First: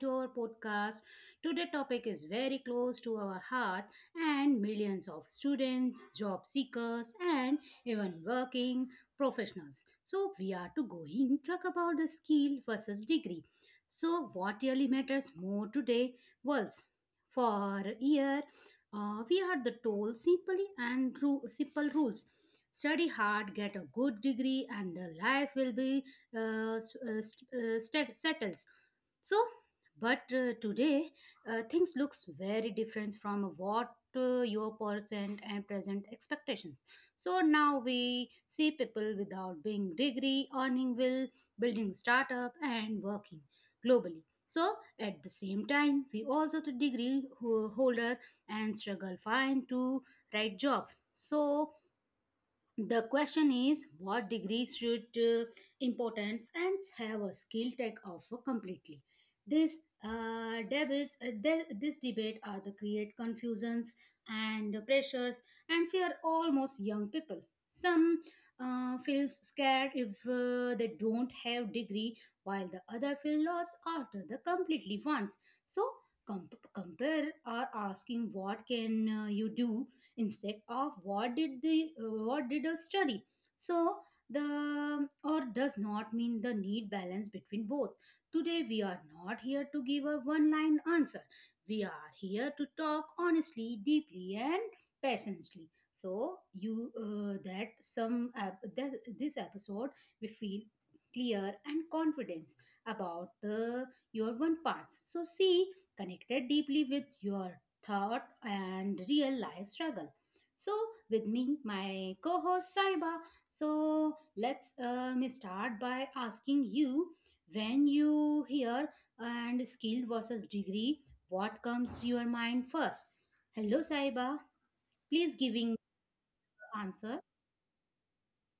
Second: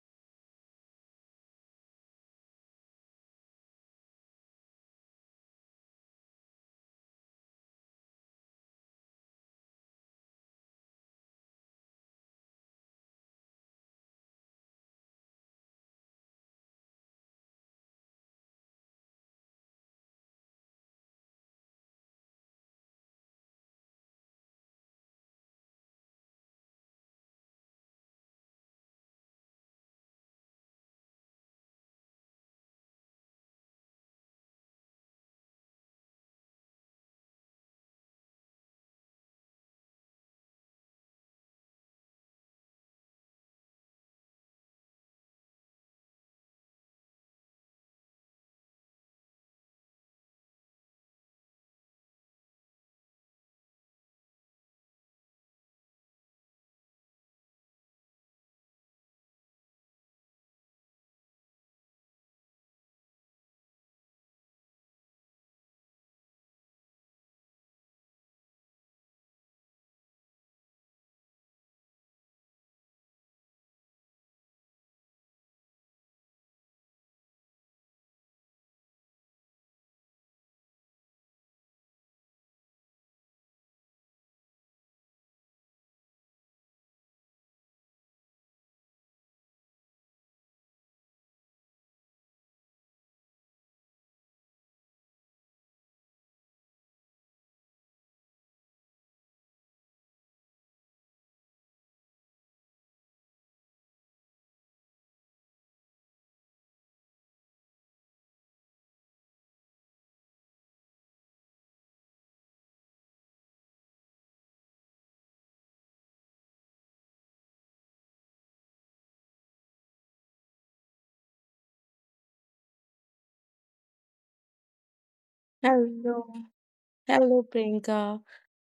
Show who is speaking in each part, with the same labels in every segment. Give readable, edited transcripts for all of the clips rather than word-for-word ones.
Speaker 1: to our podcast. Today topic is very close to our heart and millions of students, job seekers and even working professionals. So we are to going talk about the skill versus degree. So what really matters more today was for a year we are the told simply and through simple rules. Study hard, get a good degree and the life will be settles. So, but today things looks very different from what your present and present expectations. So now we see people without being degree, earning will, building startup, and working globally. So at the same time, we also the degree holder and struggle find to right job. So the question is what degree should importance and have a skill tech offer completely this this debate are the create confusions and pressures and fear almost young people some feels scared if they don't have degree while the other feel lost after the completely wants so compare or asking what can you do instead of what did the what did a study so the or does not mean the need balance between both. Today we are not here to give a one line answer. We are here to talk honestly, deeply and passionately so you that this episode we feel clear and confidence about the your one parts so see connected deeply with your thought and real life struggle. So, with me, my co host Saiba. So, let's start by asking you when you hear and skill versus degree, what comes to your mind first? Hello, Saiba. Please giving
Speaker 2: Hello.
Speaker 1: the answer.
Speaker 2: Hello, Priyanka.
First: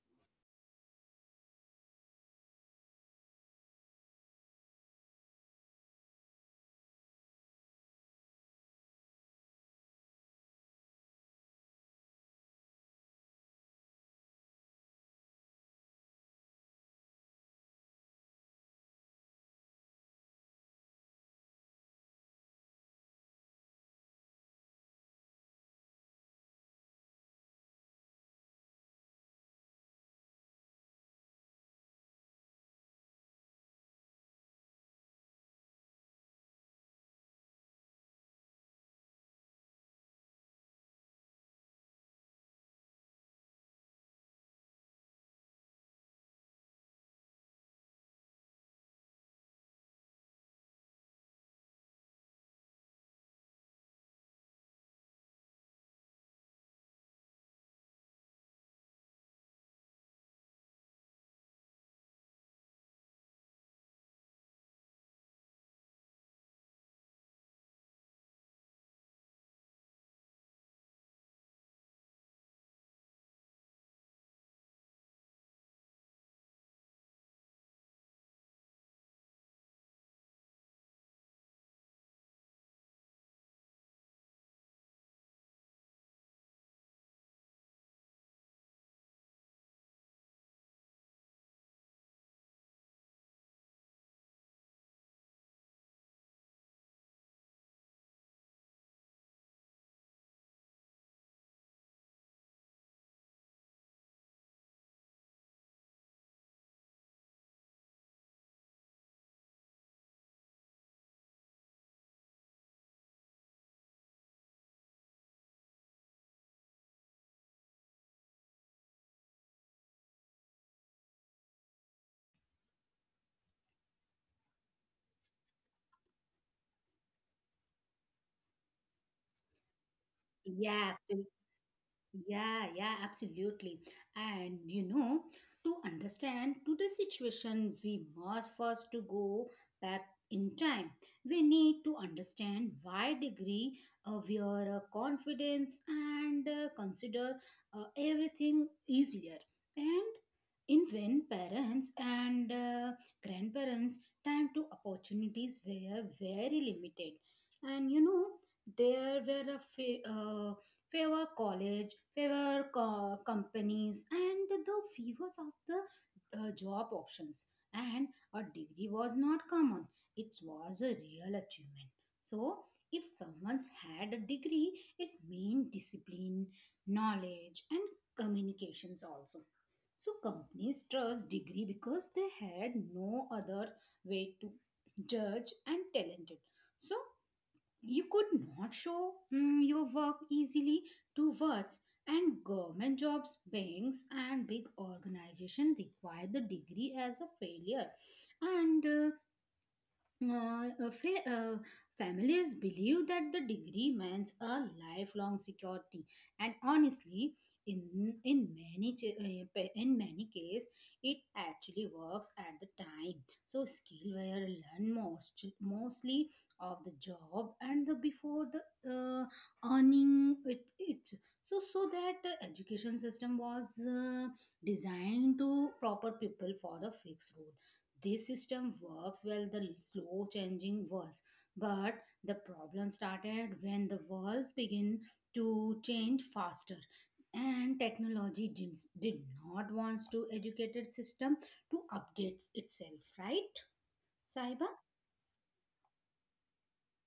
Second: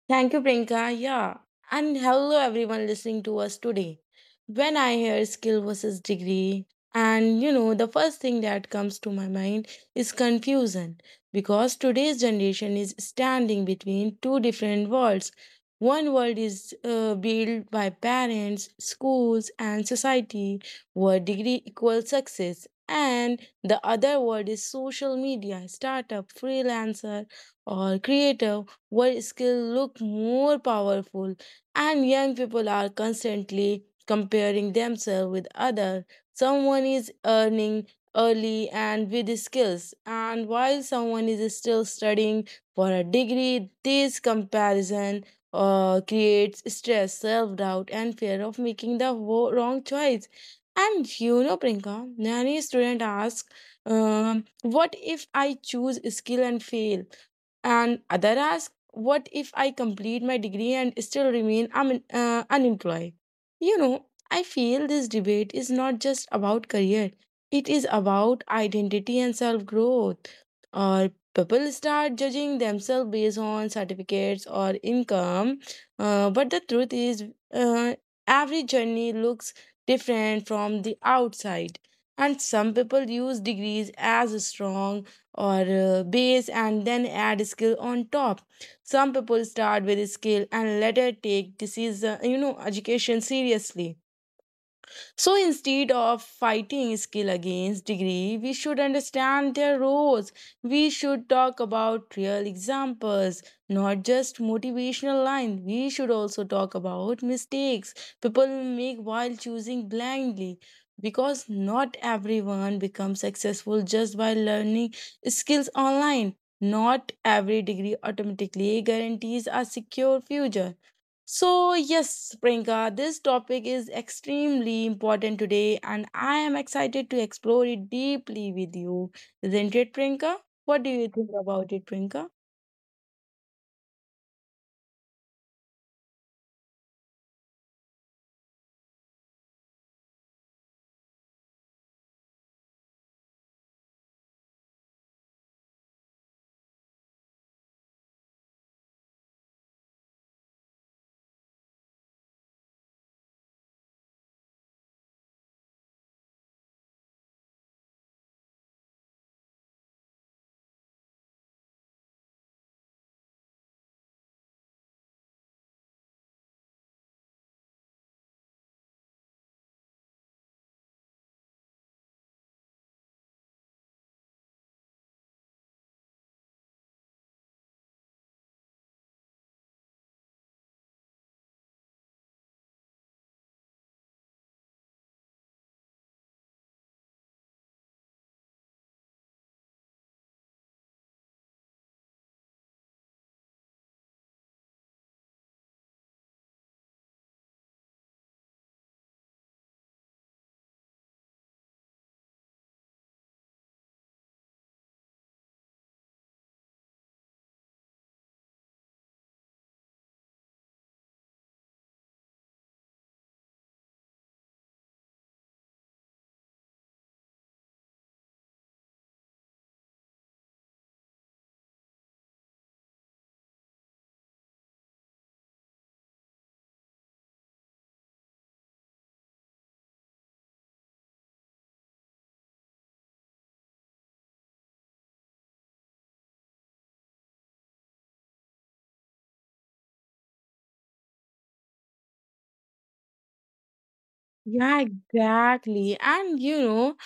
Speaker 2: Thank you, Priyanka. Yeah. And hello, everyone listening to us today. When I hear skill versus degree, the first thing that comes to my mind is confusion because today's generation is standing between two different worlds. One world is built by parents, schools, and society, where degree equals success, and the other world is social media, startup, freelancer, or creative work skills look more powerful, and young people are constantly comparing themselves with others. Someone is earning early and with skills, and while someone is still studying for a degree, this comparison creates stress, self-doubt, and fear of making the wrong choice. And Priyanka, many student ask, um, what if I choose skill and fail? And other ask, what if I complete my degree and still remain unemployed? You know, I feel this debate is not just about career, it is about identity and self growth. Or people start judging themselves based on certificates or income. But the truth is, uh, every journey looks different from the outside. And some people use degrees as strong or base and then add skill on top. Some people start with skill and later take decision, you know, education seriously. So instead of fighting skill against degree, we should understand their roles. We should talk about real examples, not just motivational lines. We should also talk about mistakes people make while choosing blindly. Because not everyone becomes successful just by learning skills online. Not every degree automatically guarantees a secure future. So, yes, Priyanka, this topic is extremely important today, and I am excited to explore it deeply with you. Isn't it, Priyanka? What
Speaker 1: Yeah.
Speaker 2: do you think about it, Priyanka?
Speaker 1: Yeah, yeah, absolutely. And you know, to understand today's situation, we must first to go back in time. We need to understand why degree of your confidence and consider everything easier. And in when parents and grandparents time to opportunities were very limited, and you know there were a Favor college, favor companies, and the favors of the job options. And a degree was not common, it was a real achievement. So, if someone's had a degree, it's mean discipline, knowledge, and communications also. So, companies trust degree because they had no other way to judge and talented. So, you could not show your work easily to words, and government jobs, banks, and big organizations require the degree as a failure. And uh, uh, uh, fa- uh, Families believe that the degree means a lifelong security and honestly in many in many case it actually works at the time. So skill were learn mostly of the job and the before the uh, earning it. So that the education system was designed to proper people for a fixed role. This system works well the slow changing worlds but the problem started when the worlds begin to change faster and technology did not want to educated system to update itself, right Saiba?
Speaker 2: Yeah, exactly. And you know,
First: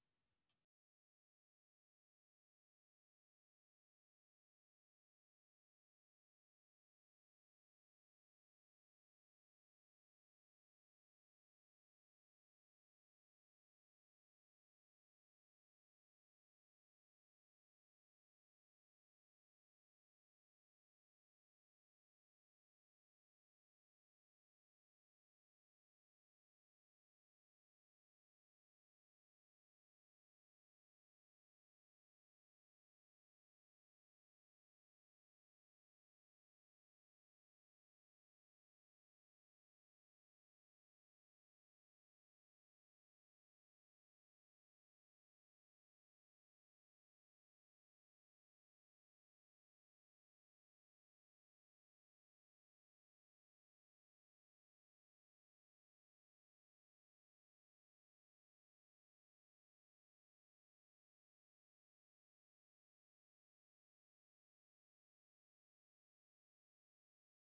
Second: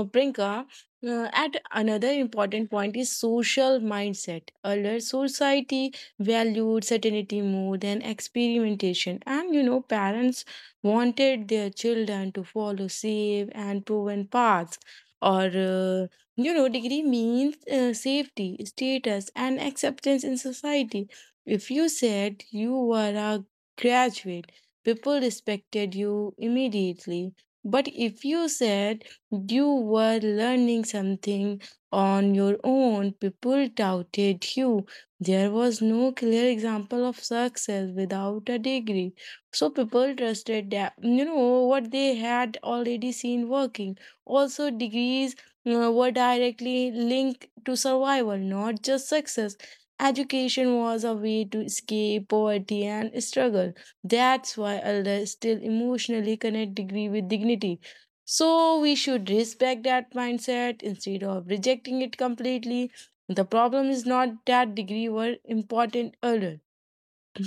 Speaker 2: Prinka, at another important point is social mindset. Earlier, society valued certainty more than experimentation. And you know, parents wanted their children to follow safe and proven paths. Or, degree means safety, status, and acceptance in society. If you said you were a graduate, people respected you immediately. But if you said you were learning something on your own, people doubted you. There was no clear example of success without a degree. So people trusted that, you know, what they had already seen working. Also, degrees were directly linked to survival, not just success. Education was a way to escape poverty and struggle. That's why elders still emotionally connect degree with dignity. So we should respect that mindset instead of rejecting it completely. The problem is not that degree were important earlier,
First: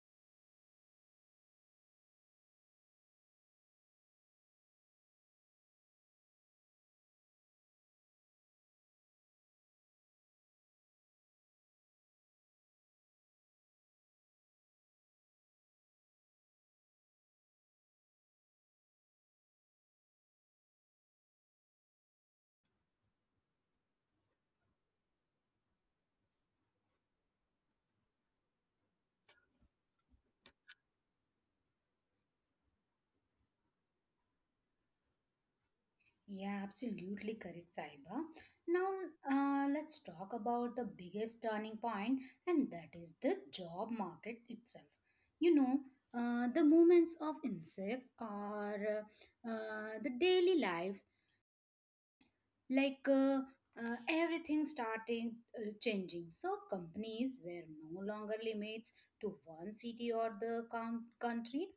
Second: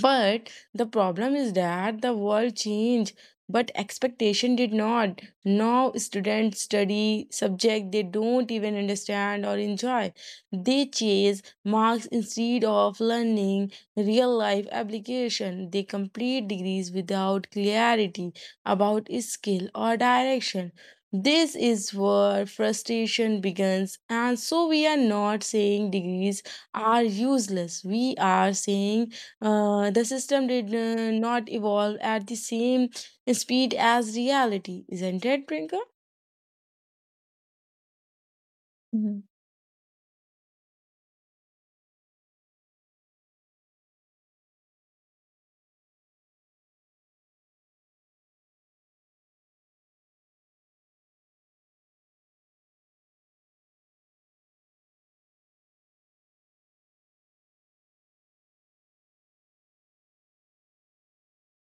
Speaker 2: but the problem is that the world changed, but expectation did not. Now students study subject they don't even understand or enjoy. They chase marks instead of learning real life application. They complete degrees without clarity about skill or direction. This is where frustration begins, and so we are not saying degrees are useless. We are saying the system did not evolve at the same speed as reality, isn't it, Prinka?
Speaker 1: Yeah, absolutely correct, Saiba. Now, let's talk about the biggest turning point, and that is the job market itself. You know, the movements of insect or the daily lives, like everything starting changing. So, companies were no longer limits to one city or the country,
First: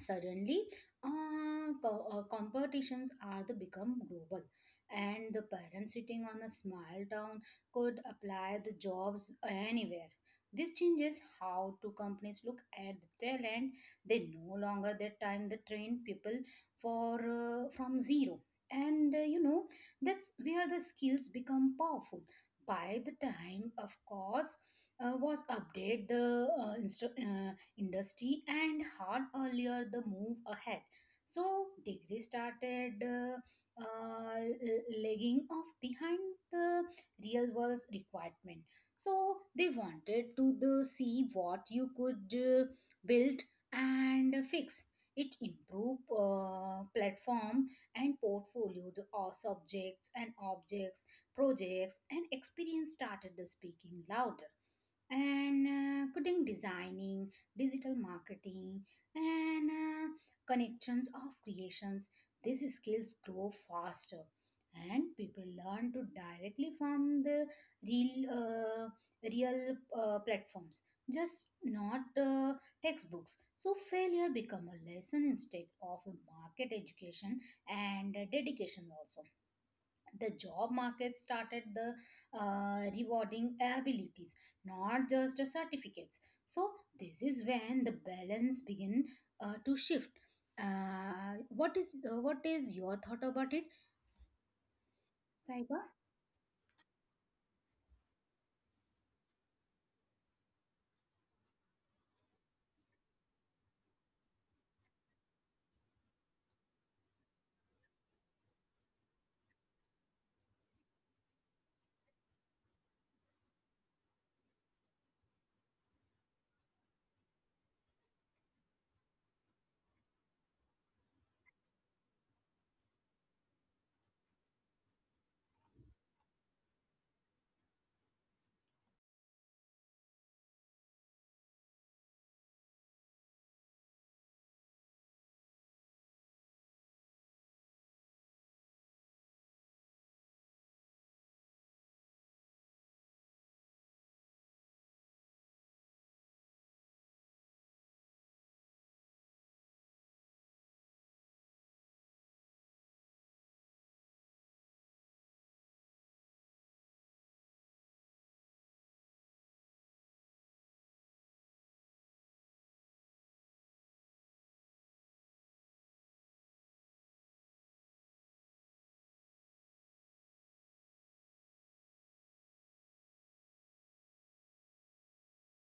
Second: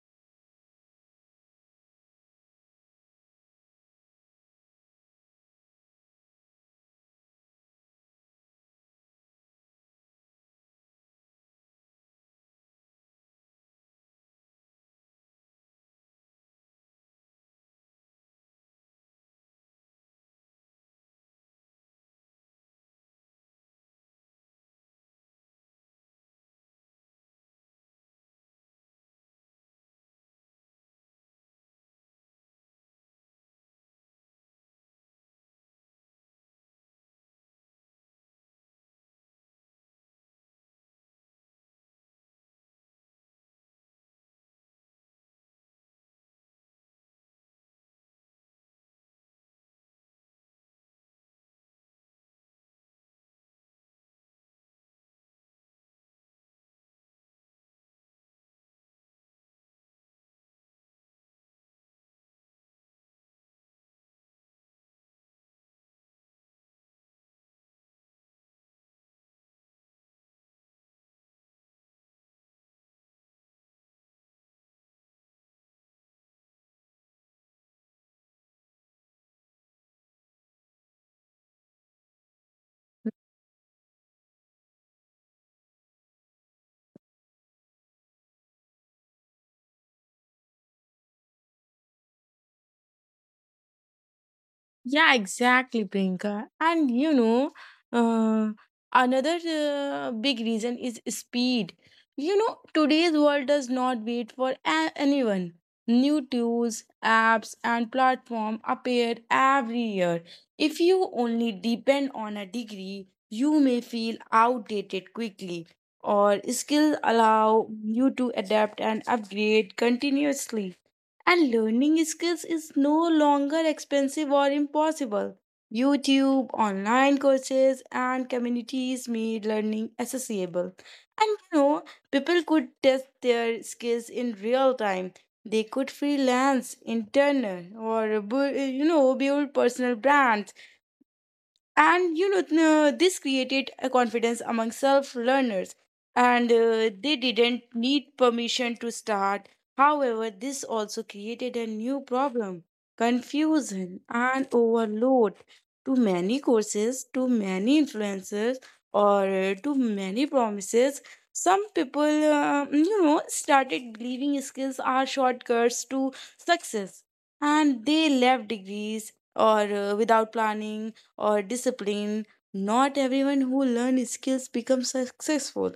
Speaker 1: suddenly competitions are the become global and the parents sitting on a small town could apply the jobs anywhere. This changes how two companies look at the talent. They no longer that time they train people for from zero and you know that's where the skills become powerful by the time of course was update the industry and hard earlier the move ahead. So degree started uh, lagging off behind the real world requirement. So they wanted to the see what you could build and fix it improve platform and portfolio the all subjects and objects projects and experience started the speaking louder and coding designing, digital marketing, and connections of creations. These skills grow faster, and people learn to directly from the real, uh, real platforms, just not textbooks. So failure become a lesson instead of a market education and dedication also the job market started the rewarding abilities not just the certificates. So this is when the balance begin to shift. What is your thought about it,
Speaker 2: Yeah,
Speaker 1: Saiba?
Speaker 2: exactly, Priyanka. And you know, uh, another big reason is speed. You know, today's world does not wait for anyone. New tools, apps, and platform appear every year. If you only depend on a degree, you may feel outdated quickly, or skills allow you to adapt and upgrade continuously. And learning skills is no longer expensive or impossible. YouTube, online courses, and communities made learning accessible. And you know, people could test their skills in real time. They could freelance, intern, or build personal brands. And this created a confidence among self learners, and they didn't need permission to start. However, this also created a new problem, confusion and overload. Too many courses, too many influencers, or too many promises. Some people, started believing skills are shortcuts to success, and they left degrees or without planning or discipline. Not everyone who learns skills becomes successful,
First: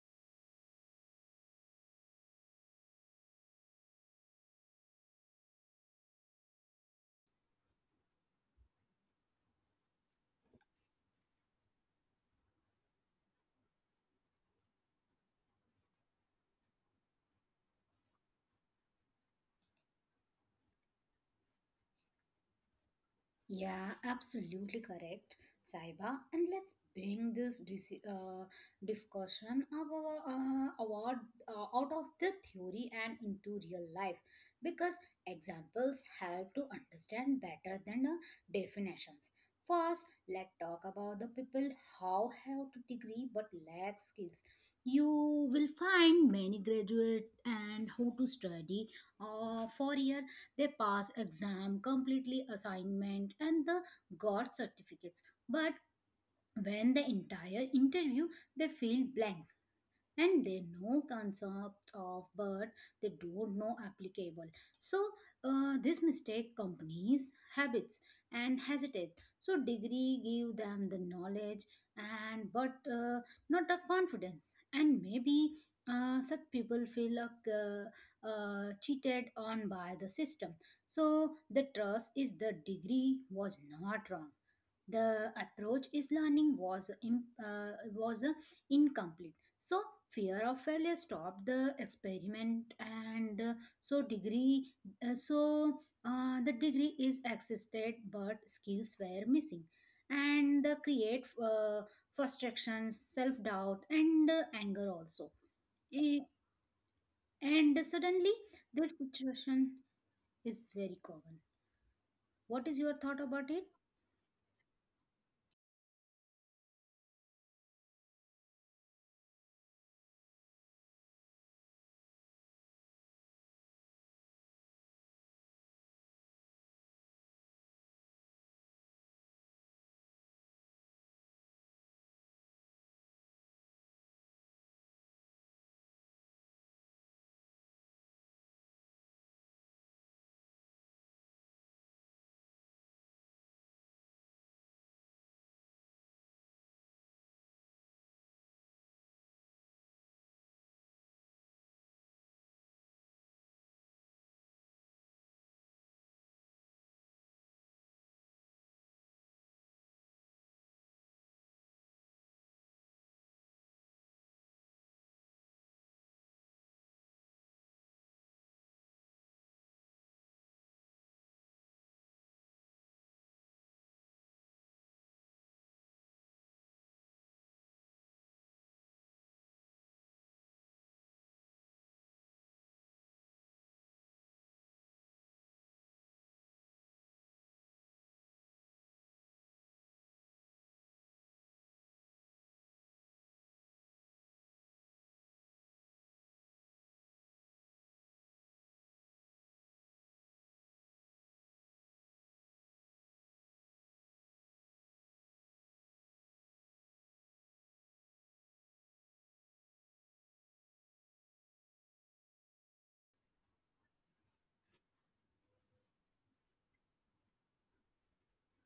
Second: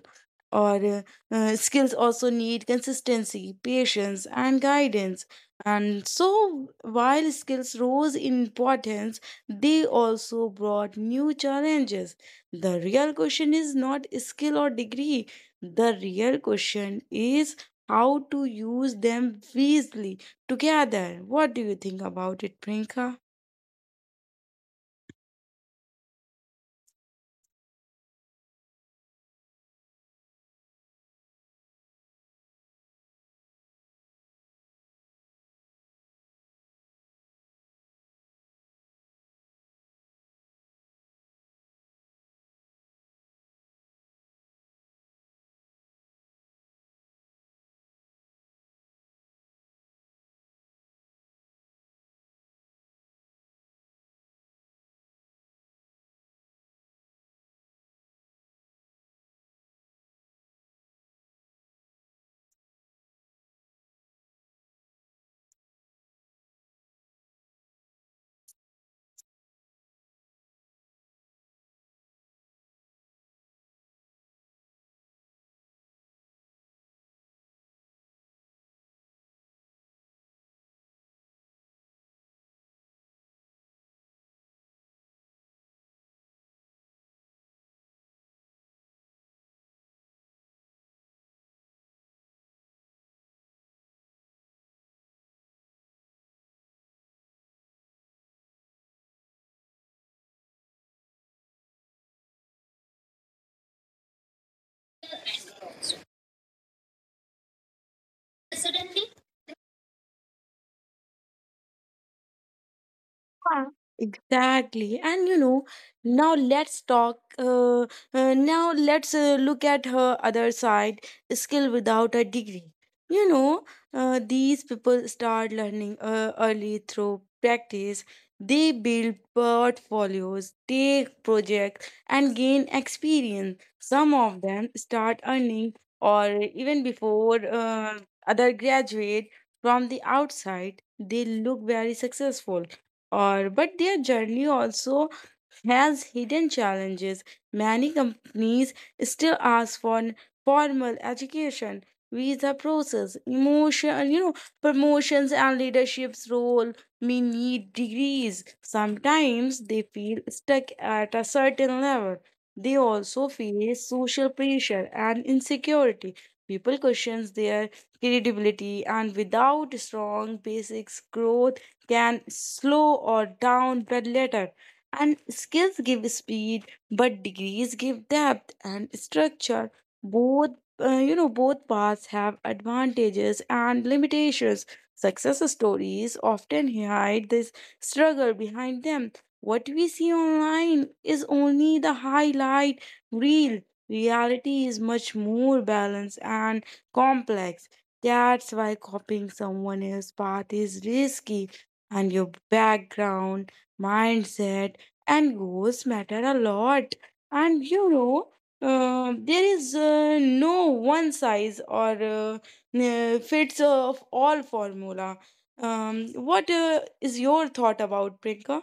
Speaker 2: or skills also need consistency, patience, and guidance. And so, while skills rose in importance, they also brought new challenges. The real question is not skill or degree, the real question is how to use them wisely together. What do you think about it, Prinka?
Speaker 1: Yeah, absolutely correct, Saiba. And let's bring this discussion of our, award out of the theory and into real life because examples help to understand better than definitions. First, let's talk about the people how have to degree but lack skills. You will find many graduate and how to study for year. They pass exam completely assignment and the got certificates but when the entire interview they feel blank and they know concept of but they don't know applicable. So this mistake companies habits and hesitate. So degree give them the knowledge and but not a confidence and maybe such people feel like cheated on by the system. So the trust is the degree was not wrong. The approach is learning was incomplete. So fear of failure stopped the experiment and so degree so the degree is existed but skills were missing and the create frustrations self doubt and anger also. Eh, and suddenly this situation is very common. What is your thought about it?
Speaker 2: Yeah, exactly. And you know, now let's talk. Now let's look at her other side, skill without a degree. You know, these people start learning early through practice. They build portfolios, take projects, and gain experience. Some of them start earning, or even before other graduate. From the outside, they look very successful, or but their journey also has hidden challenges. Many companies still ask for formal education, visa process, emotion, you know, promotions and leadership's role may need degrees. Sometimes they feel stuck at a certain level. They also face social pressure and insecurity. People question their credibility, and without strong basics growth can slow or down but later. And skills give speed, but degrees give depth and structure. Both, both paths have advantages and limitations. Success stories often hide this struggle behind them. What we see online is only the highlight reel. Reality is much more balanced and complex. That's why copying someone else's path is risky, and your background, mindset, and goals matter a lot. And there is, no one size or fits of all formula. What is your thought about Prinka?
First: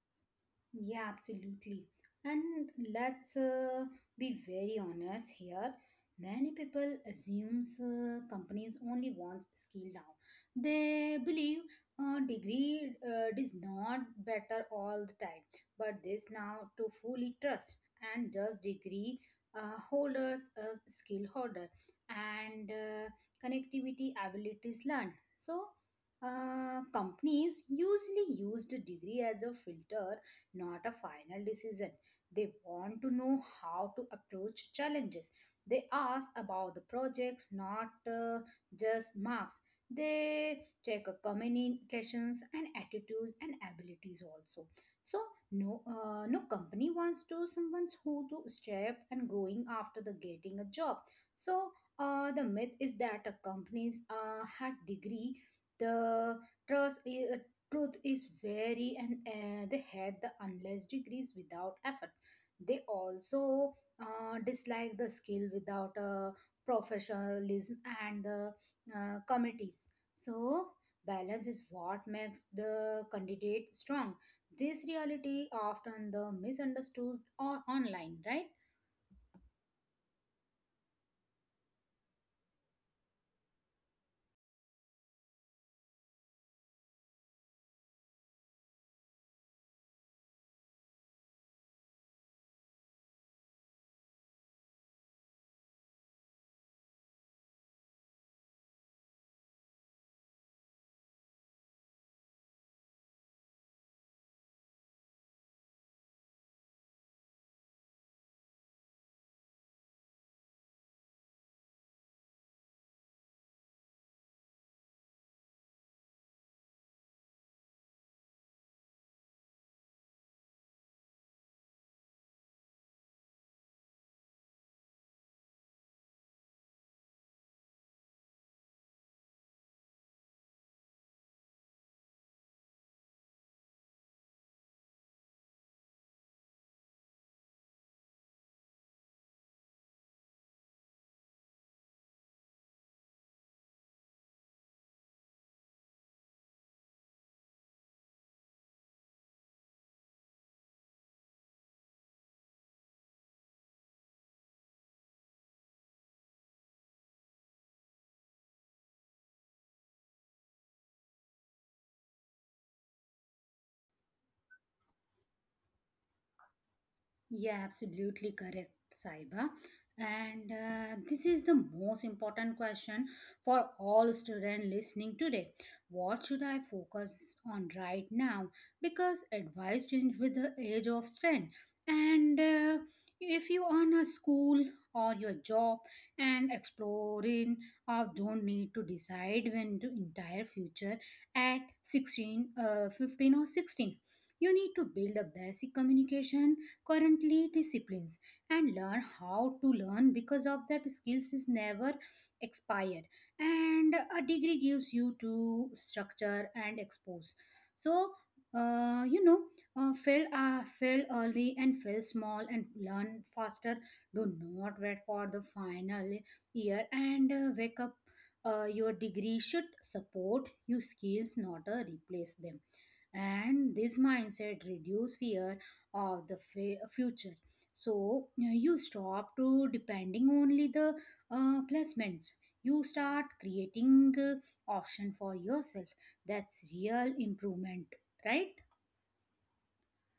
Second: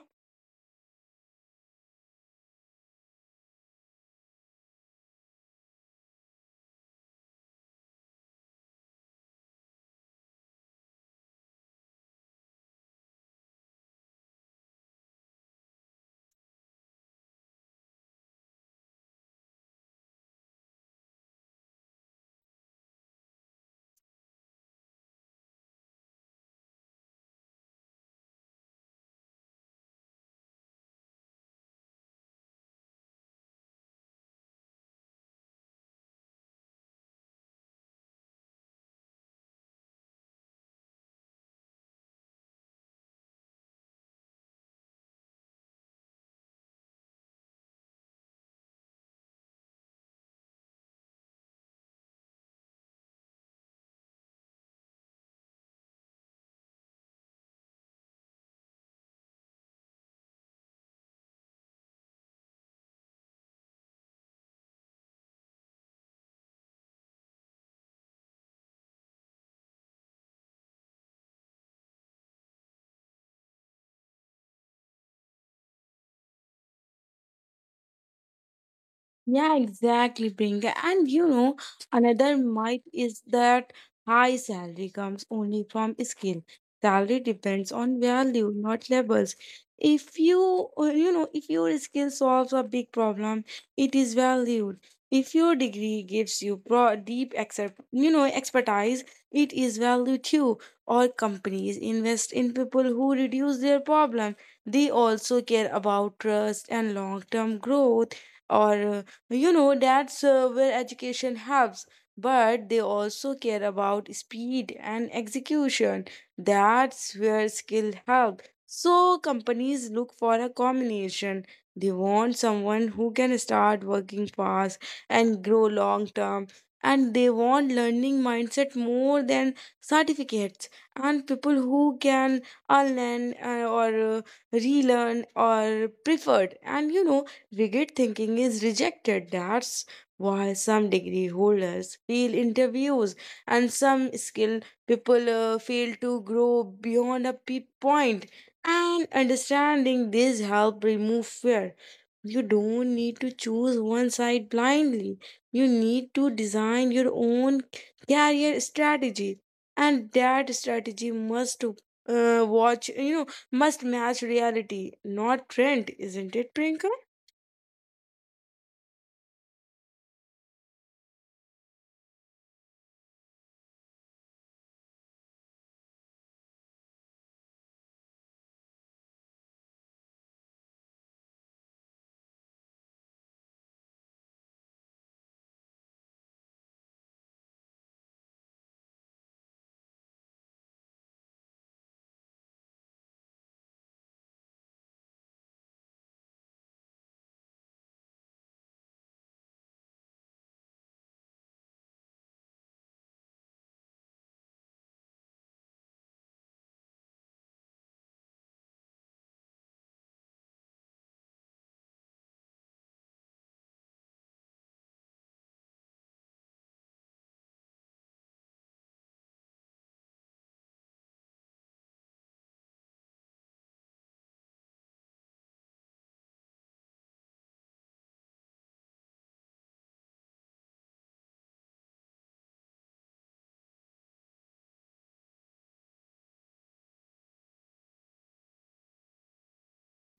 Speaker 1: Yeah, absolutely. And let's be very honest here. Many people assumes companies only wants skill now. They believe a degree is not better all the time. But this now to fully trust and just degree holders as skill holder and connectivity abilities learned. So companies usually use the degree as a filter not a final decision. They want to know how to approach challenges. They ask about the projects, not just marks. They check communications and attitudes and abilities also. So no, no company wants to someone who to step and growing after the getting a job. So the myth is that a companies had degree the trust truth is very and they had the unless degrees without effort they also dislike the skill without professionalism and the committees. So balance is what makes the candidate strong. This reality often the misunderstood or online, right?
Speaker 2: Yeah, exactly, Priyanka. And you know, another myth is that high salary comes only from skill. Salary depends on value, not levels. If you, if your skill solves a big problem, it is valued. If your degree gives you deep, expertise, it is valued too. All companies invest in people who reduce their problem. They also care about trust and long-term growth, or that's where education helps, but they also care about speed and execution. That's where skill helps. So, companies look for a combination. They want someone who can start working fast and grow long term, and they want learning mindset more than certificates, and people who can unlearn or relearn or preferred. And you know, rigid thinking is rejected. That's why some degree holders fail interviews and some skilled people fail to grow beyond a point. And understanding this help remove fear. You don't need to choose one side blindly. You need to design your own career strategy, and that strategy must watch you know must match reality, not trend, isn't it, Prinka?
Speaker 1: Yeah, absolutely correct, Saiba. And this is the most important question for all students listening today. What should I focus on right now? Because advice changes with the age of strength. And if you on a school or your job and exploring or don't need to decide when the entire future at 16, 15 or 16. You need to build a basic communication currently disciplines and learn how to learn because of that skills is never expired and a degree gives you to structure and expose. So you know fail early and fail small and learn faster. Do not wait for the final year and wake up. Your degree should support your skills not replace them and this mindset reduce fear of the future. So you know, you stop to depending only the placements. You start creating option for yourself. That's real improvement, right?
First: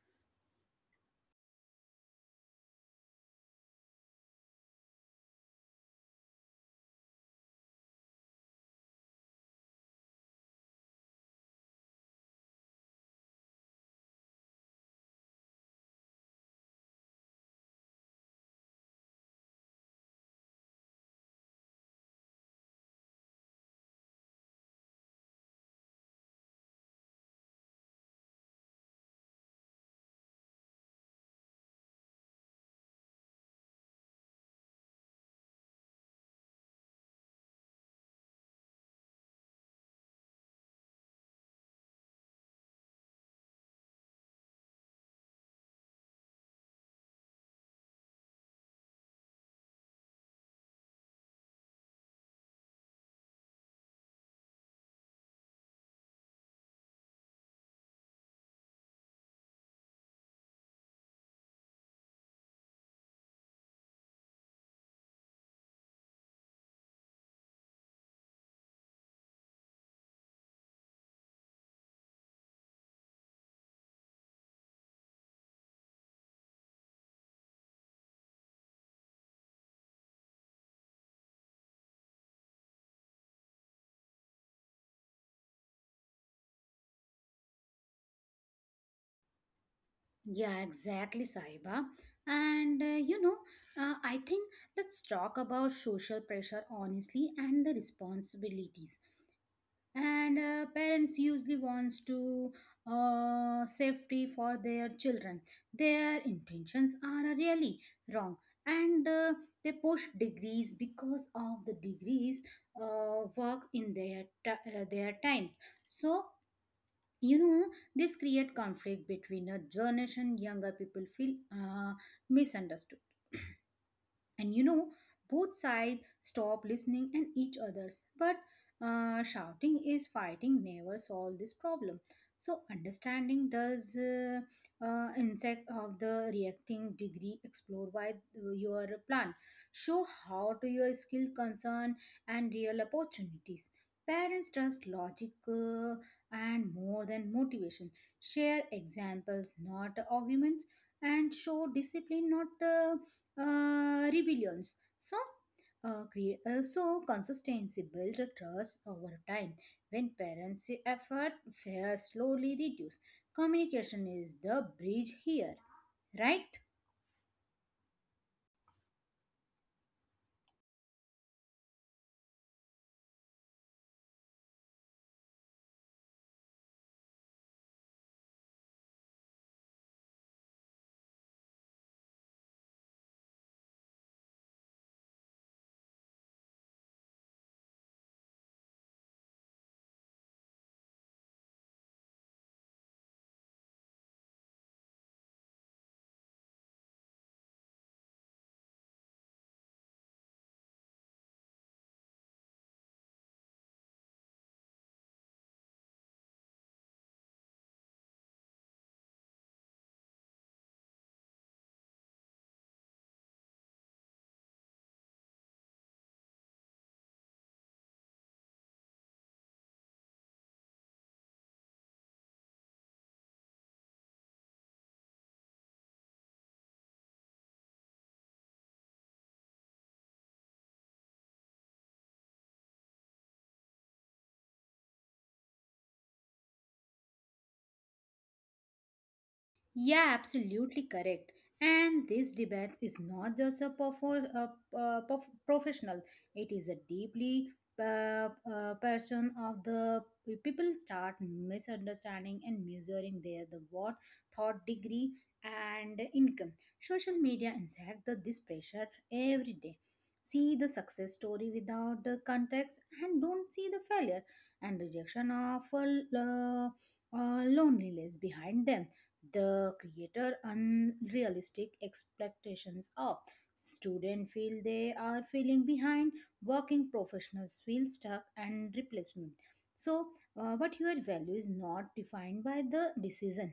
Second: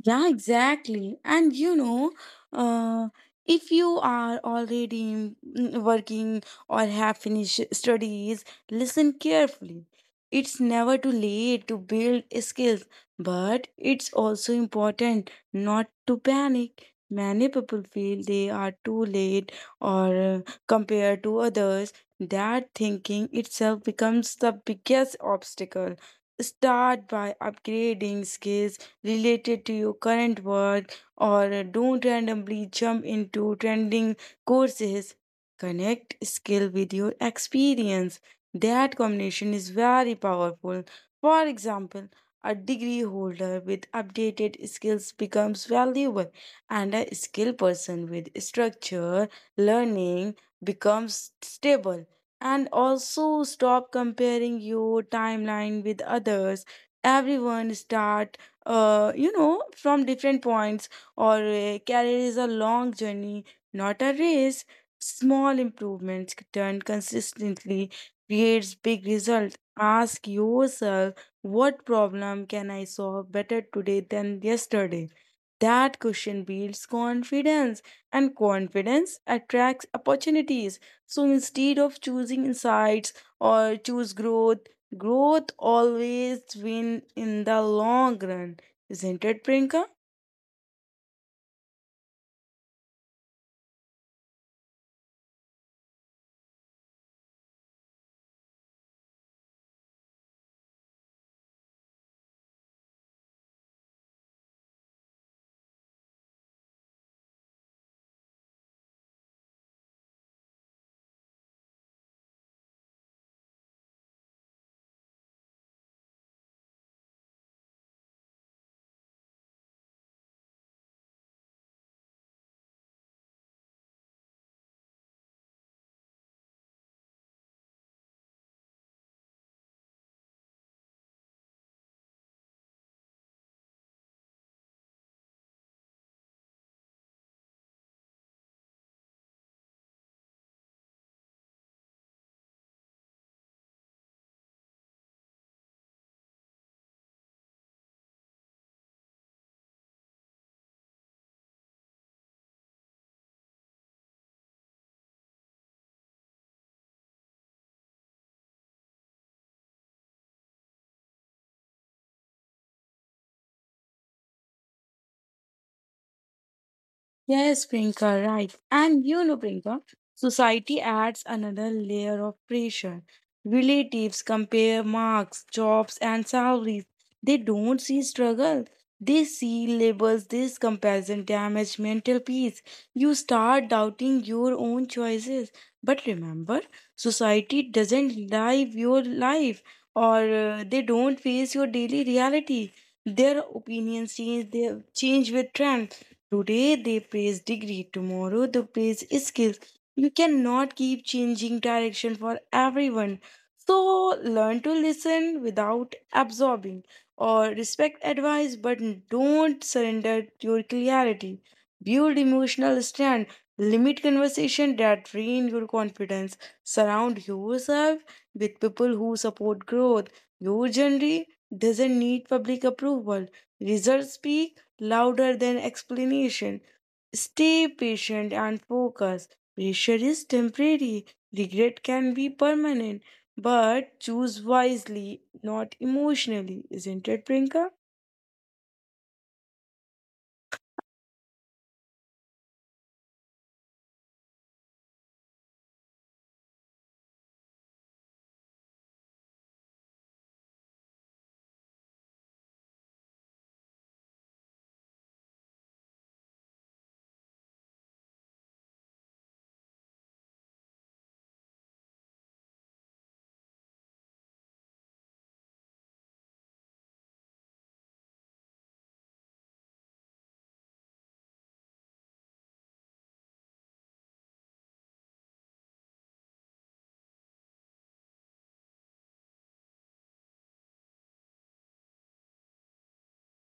Speaker 2: Yeah, exactly. And you know, uh, if you are already working or have finished studies, listen carefully. It's never too late to build skills, but it's also important not to panic. Many people feel they are too late or compared to others. That thinking itself becomes the biggest obstacle. Start by upgrading skills related to your current work, or don't randomly jump into trending courses. Connect skill with your experience. That combination is very powerful. For example, a degree holder with updated skills becomes valuable, and a skilled person with structure learning becomes stable. And also stop comparing your timeline with others. Everyone start from different points. Or career is a long journey, not a race. Small improvements done consistently creates big result. Ask yourself, what problem can I solve better today than yesterday? That question builds confidence, and confidence attracts opportunities. So instead of choosing insights or choose growth, growth always wins in the long run. Isn't it, Prinka?
Speaker 1: Yeah, exactly, Saiba. And you know I think let's talk about social pressure honestly and the responsibilities and parents usually wants to safety for their children. Their intentions are really wrong and they push degrees because of the degrees work in their their time. So you know this create conflict between a generation. Younger people feel misunderstood and you know both sides stop listening and each others but shouting is fighting never solve this problem. So understanding does insect of the reacting degree explore why your plan show how to your skill concern and real opportunities. Parents trust logic and more than motivation. Share examples not arguments and show discipline not rebellions. So, so consistency builds trust over time. When parents' effort fear slowly reduce, communication is the bridge here, right?
Speaker 2: Yes, Priyanka, right. And you know, Priyanka, society adds another layer of pressure. Relatives compare marks, jobs, and salaries. They don't see struggle. They see labels. This comparison damage mental peace. You start doubting your own choices. But remember, society doesn't live your life, or they don't face your daily reality. Their opinions change. They change with trends. Today they praise degree, tomorrow they praise skills. You cannot keep changing direction for everyone. So learn to listen without absorbing, or respect advice but don't surrender your clarity. Build emotional strength. Limit conversation that drain your confidence. Surround yourself with people who support growth. Your journey doesn't need public approval. Results speak louder than explanation. Stay patient and focus. Pressure is temporary, regret can be permanent, but choose wisely, not emotionally. Isn't it, Prinka?
Speaker 1: Yeah, absolutely correct. And this debate is not just a professional, it is a deeply person of the people start misunderstanding and measuring their the what thought degree and income. Social media inject the, this pressure every day. See the success story without the context, and don't see the failure and rejection of lo- loneliness behind them, the creator unrealistic expectations of students feel they are feeling behind, working professionals feel stuck and replacement. So uh, but your value is not defined by the decision,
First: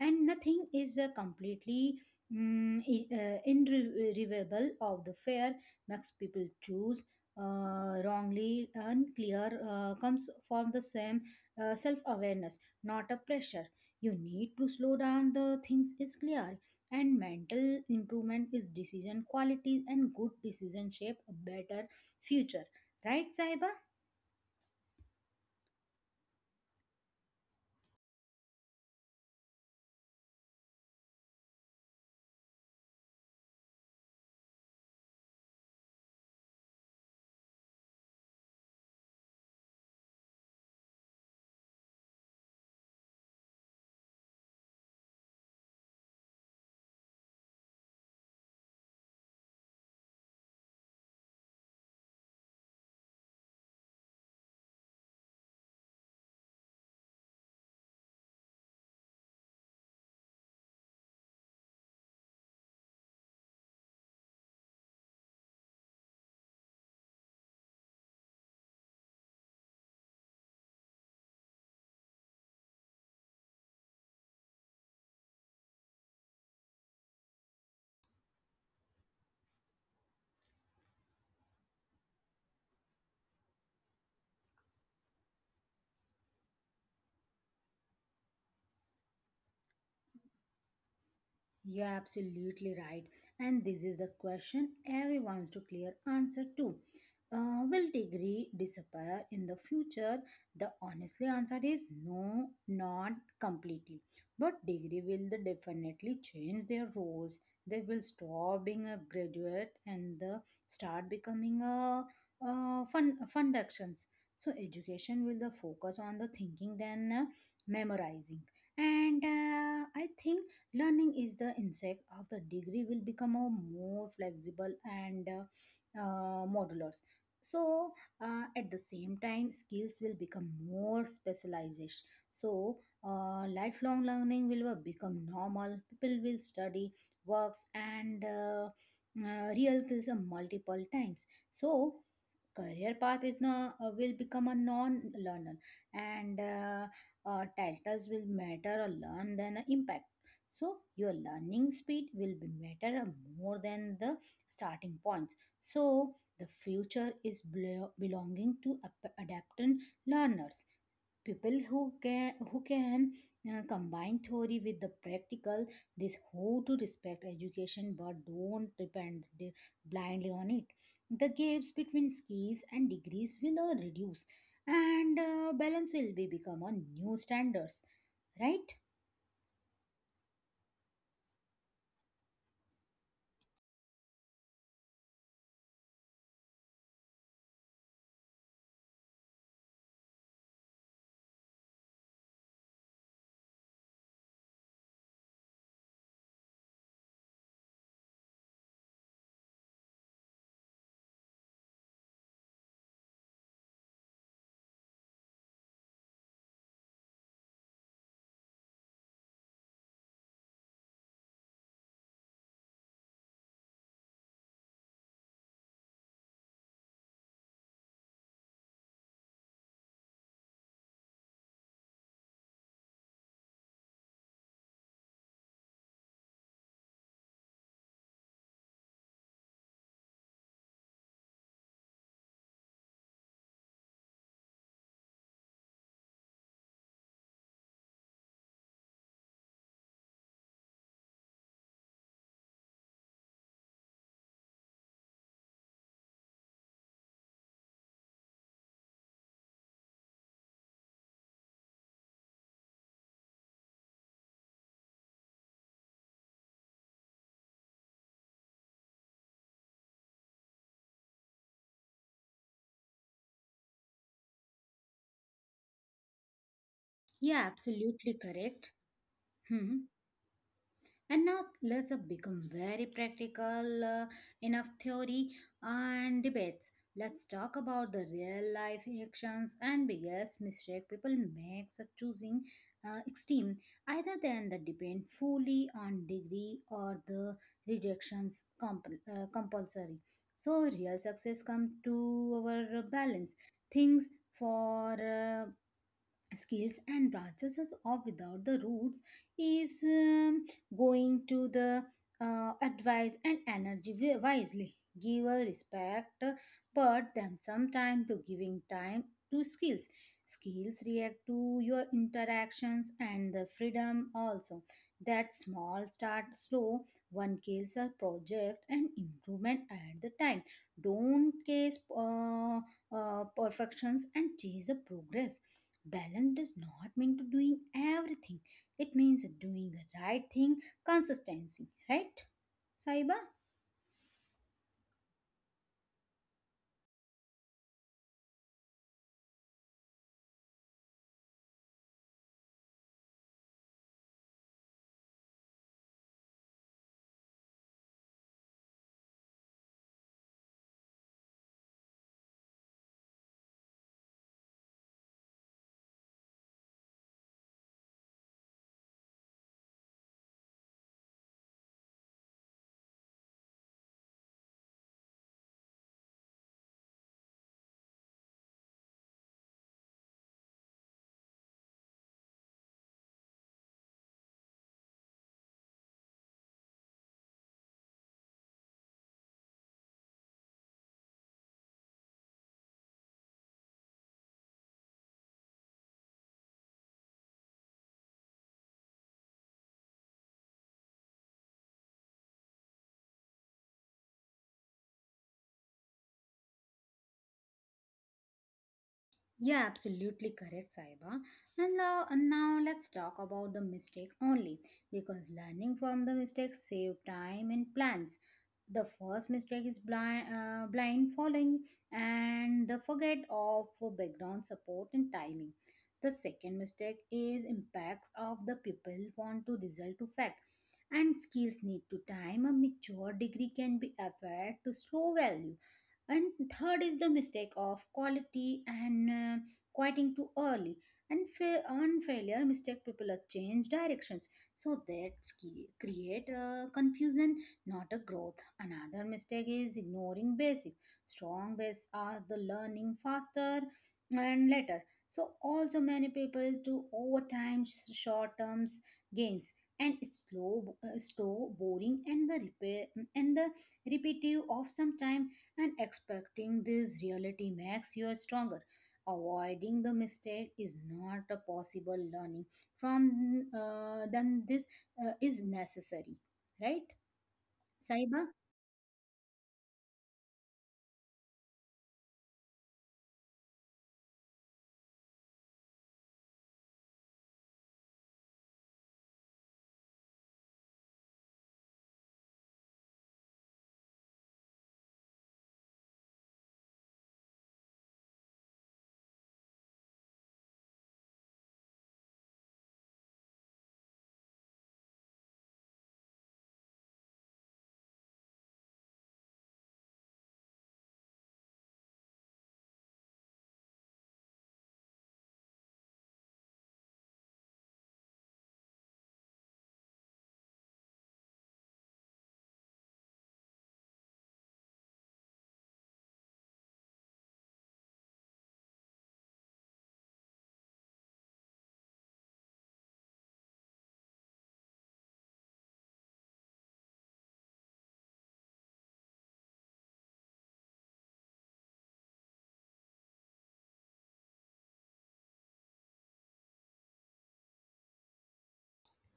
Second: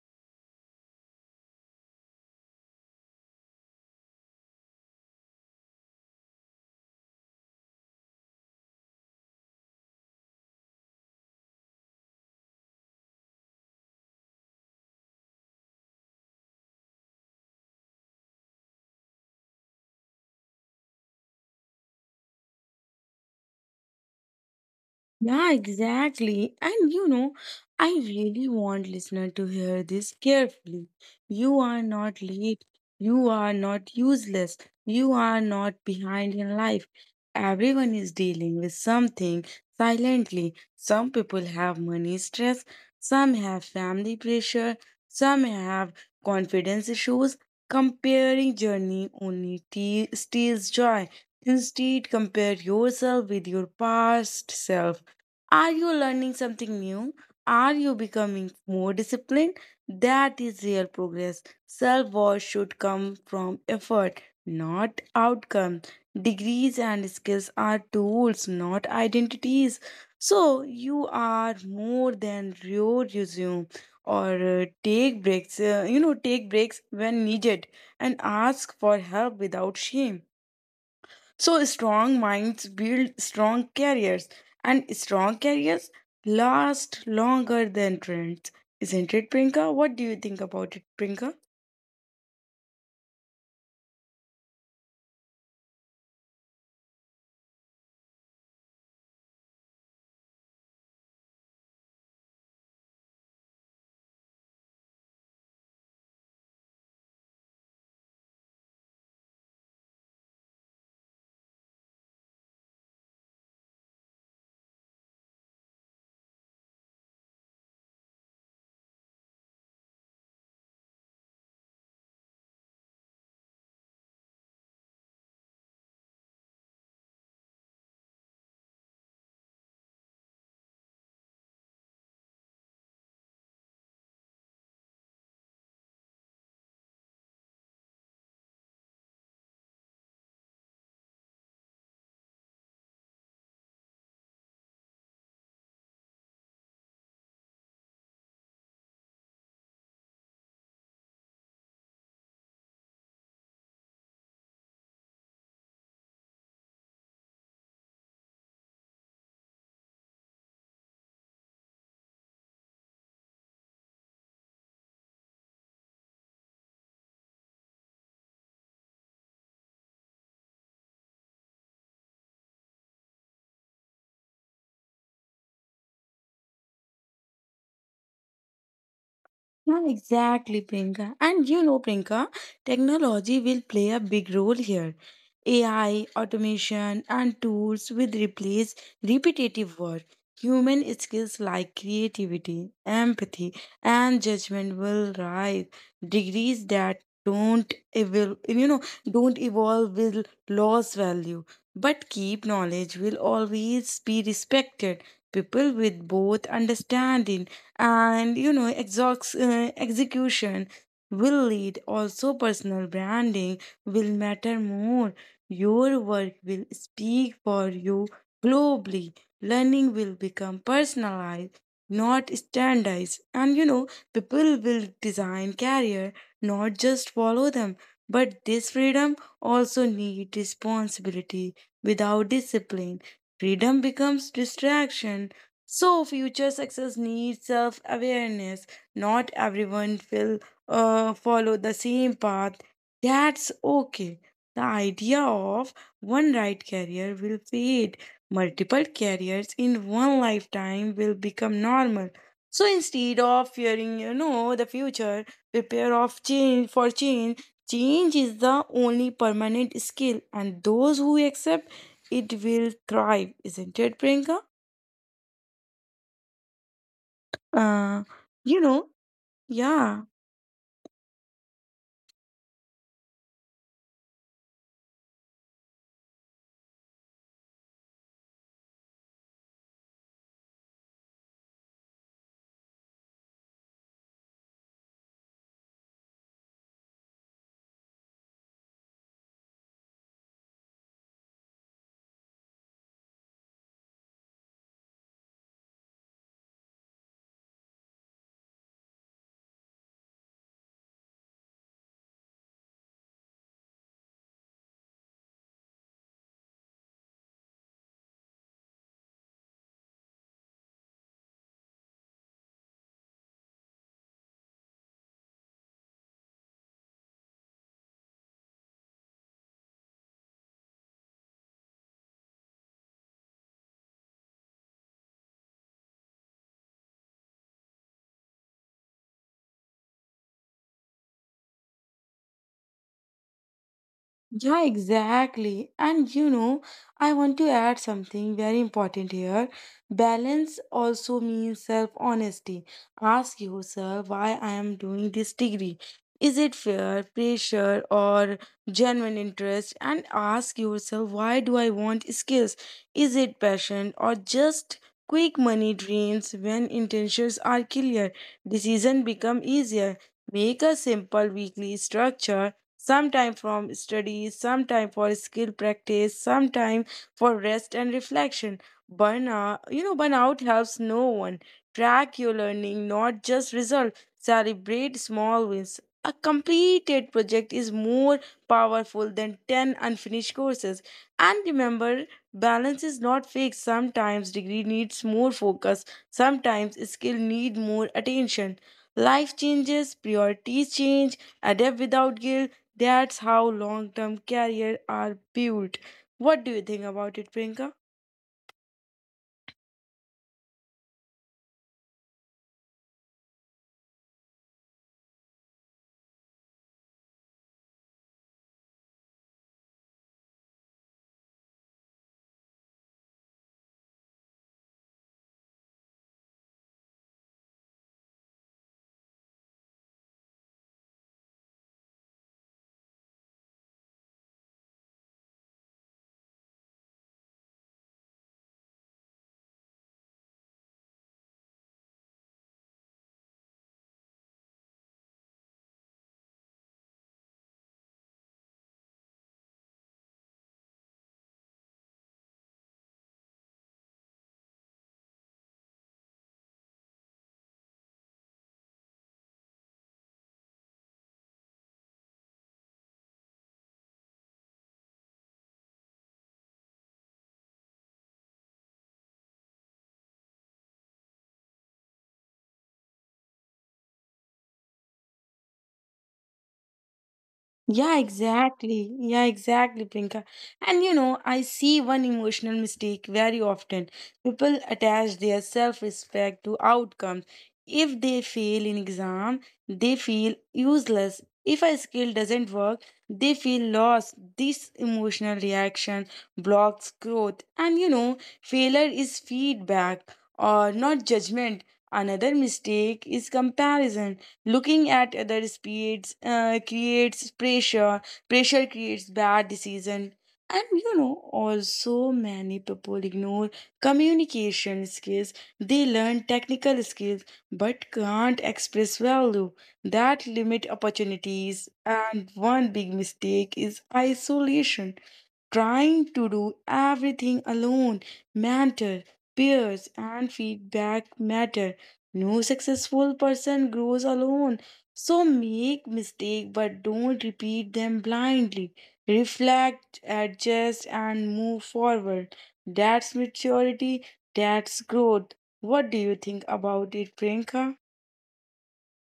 Speaker 1: and nothing is completely irreversible of the fair makes people choose wrongly unclear comes from the same self-awareness, not a pressure. You need to slow down the things is clear, and mental improvement is decision quality, and good decision shape a better future. Right, Saiba?
Speaker 2: Yeah, exactly. And you know, I really want listener to hear this carefully. You are not late. You are not useless. You are not behind in life. Everyone is dealing with something silently. Some people have money stress, some have family pressure, some have confidence issues. Comparing journey only steals joy. Instead, compare yourself with your past self. Are you learning something new? Are you becoming more disciplined? That is real progress. Self worth should come from effort, not outcome. Degrees and skills are tools, not identities. So you are more than your resume, or take breaks, take breaks when needed and ask for help without shame. So strong minds build strong careers, and strong careers last longer than trends. Isn't it, Prinka? What do you think about it, Prinka?
Speaker 1: You're absolutely right. And this is the question everyone's to clear answer to. Will degree disappear in the future? The honestly answer is no, not completely. But degree will the definitely change their roles. They will stop being a graduate and the start becoming a, fun functions. So education will the focus on the thinking than memorizing. And I think learning is the insect of the degree will become a more flexible and modulars. So at the same time, skills will become more specialized. So lifelong learning will become normal. People will study works and real skills multiple times. So career path is now will become a non-learner, and titles will matter a learn than impact, so your learning speed will be better, more than the starting points. So the future is belonging to adaptant learners, people who can combine theory with the practical. This how to respect education but don't depend blindly on it. The gaps between skills and degrees will reduce, and balance will be become a new standards, right?
Speaker 2: Yeah, exactly, Priyanka. And you know, Priyanka, technology will play a big role here. AI, automation, and tools will replace repetitive work. Human skills like creativity, empathy, and judgment will rise. Degrees that don't evolve, don't evolve, will lose value. But keep knowledge will always be respected. People with both understanding and you know exocs execution will lead. Also personal branding will matter more. Your work will speak for you globally. Learning will become personalized, not standardized, and you know, people will design career, not just follow them. But this freedom also need responsibility. Without discipline, freedom becomes distraction. So future success needs self-awareness. Not everyone will follow the same path. That's okay. The idea of one right career will fade. Multiple careers in one lifetime will become normal. So instead of fearing, you know, the future, prepare of change for change. Change is the only permanent skill, and those who accept it will thrive, isn't it, Priyanka?
Speaker 1: Yeah,
Speaker 2: Uh,
Speaker 1: absolutely
Speaker 2: you
Speaker 1: correct.
Speaker 2: know,
Speaker 1: Hmm.
Speaker 2: yeah.
Speaker 1: And now let's become very practical, enough theory and debates. Let's talk about the real life actions and biggest mistake people make such choosing extreme either than the depend fully on degree or the rejections compulsory. So real success come to our balance things for skills and branches or without the roots is going to the advice and energy wisely give a respect but then sometime to giving time to skills. Skills react to your interactions and the freedom also, that small start slow, one kills a project and improvement at the time. Don't case perfections and chase the progress. Balance does not mean to doing everything. It means doing the right thing, consistency, right, Saiba?
Speaker 2: Yeah, exactly. And you know, I want to add something very important here. Balance also means self honesty. Ask yourself why I am doing this degree. Is it fear, pressure, or genuine interest? And ask yourself, why do I want skills? Is it passion or just quick money dreams? When intentions are clear, decision become easier. Make a simple weekly structure, sometime from studies, sometime for skill practice, sometime for rest and reflection. Burnout helps no one. Track your learning, not just result. Celebrate small wins. A completed project is more powerful than 10 unfinished courses. And remember, balance is not fixed. Sometimes degree needs more focus, sometimes skill need more attention. Life changes, priorities change, adapt without guilt, that's how long term careers are built. What do you think about it, Priyanka?
Speaker 1: Yeah, absolutely correct, Saiba. And now let's talk about the mistake only because learning from the mistakes save time and plans. The first mistake is blind following and the forget of background support and timing. The second mistake is impacts of the people want to result to fact, and skills need to time. A mature degree can be afforded to slow value, and third is the mistake of quality and quieting too early, and on failure mistake people are change directions, so that's key create a confusion, not a growth. Another mistake is ignoring basic, strong base are the learning faster and later. So also many people do overtime short terms gains, and slow boring and the repair and the repetitive of some time, and expecting this reality makes you stronger. Avoiding the mistake is not a possible learning from, then this is necessary, right,
Speaker 2: Yeah,
Speaker 1: Saiba?
Speaker 2: exactly. Yeah, exactly, Priyanka. And you know, I see one emotional mistake very often. People attach their self-respect to outcomes. If they fail in exam, they feel useless. If a skill doesn't work, they feel lost. This emotional reaction blocks growth. And you know, failure is feedback or not judgment. Another mistake is comparison. Looking at other speeds creates pressure. Pressure creates bad decision. And you know, also many people ignore communication skills. They learn technical skills but can't express value. That limit opportunities. And one big mistake is isolation. Trying to do everything alone matter. Peers and feedback matter. No successful person grows alone. So make mistake but don't repeat them blindly. Reflect, adjust and move forward. That's maturity, that's growth. What do you think about it, Priyanka?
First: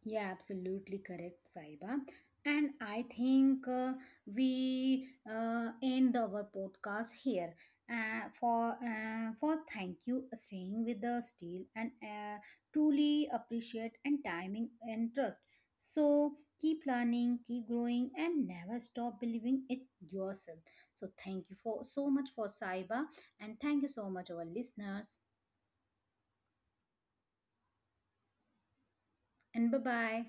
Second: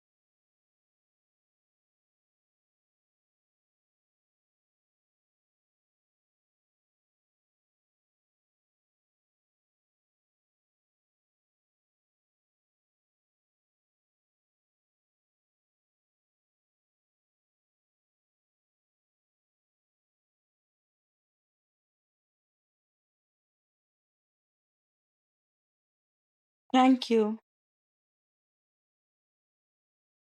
Speaker 1: Yeah, absolutely correct, Saiba. And I think we end our podcast here. For thank you staying with the steel and truly appreciate and timing and trust. So keep learning, keep growing, and never stop believing it yourself. So thank you for so much for Saiba, and thank you so much our listeners.
Speaker 2: Thank you.
Speaker 1: And bye bye.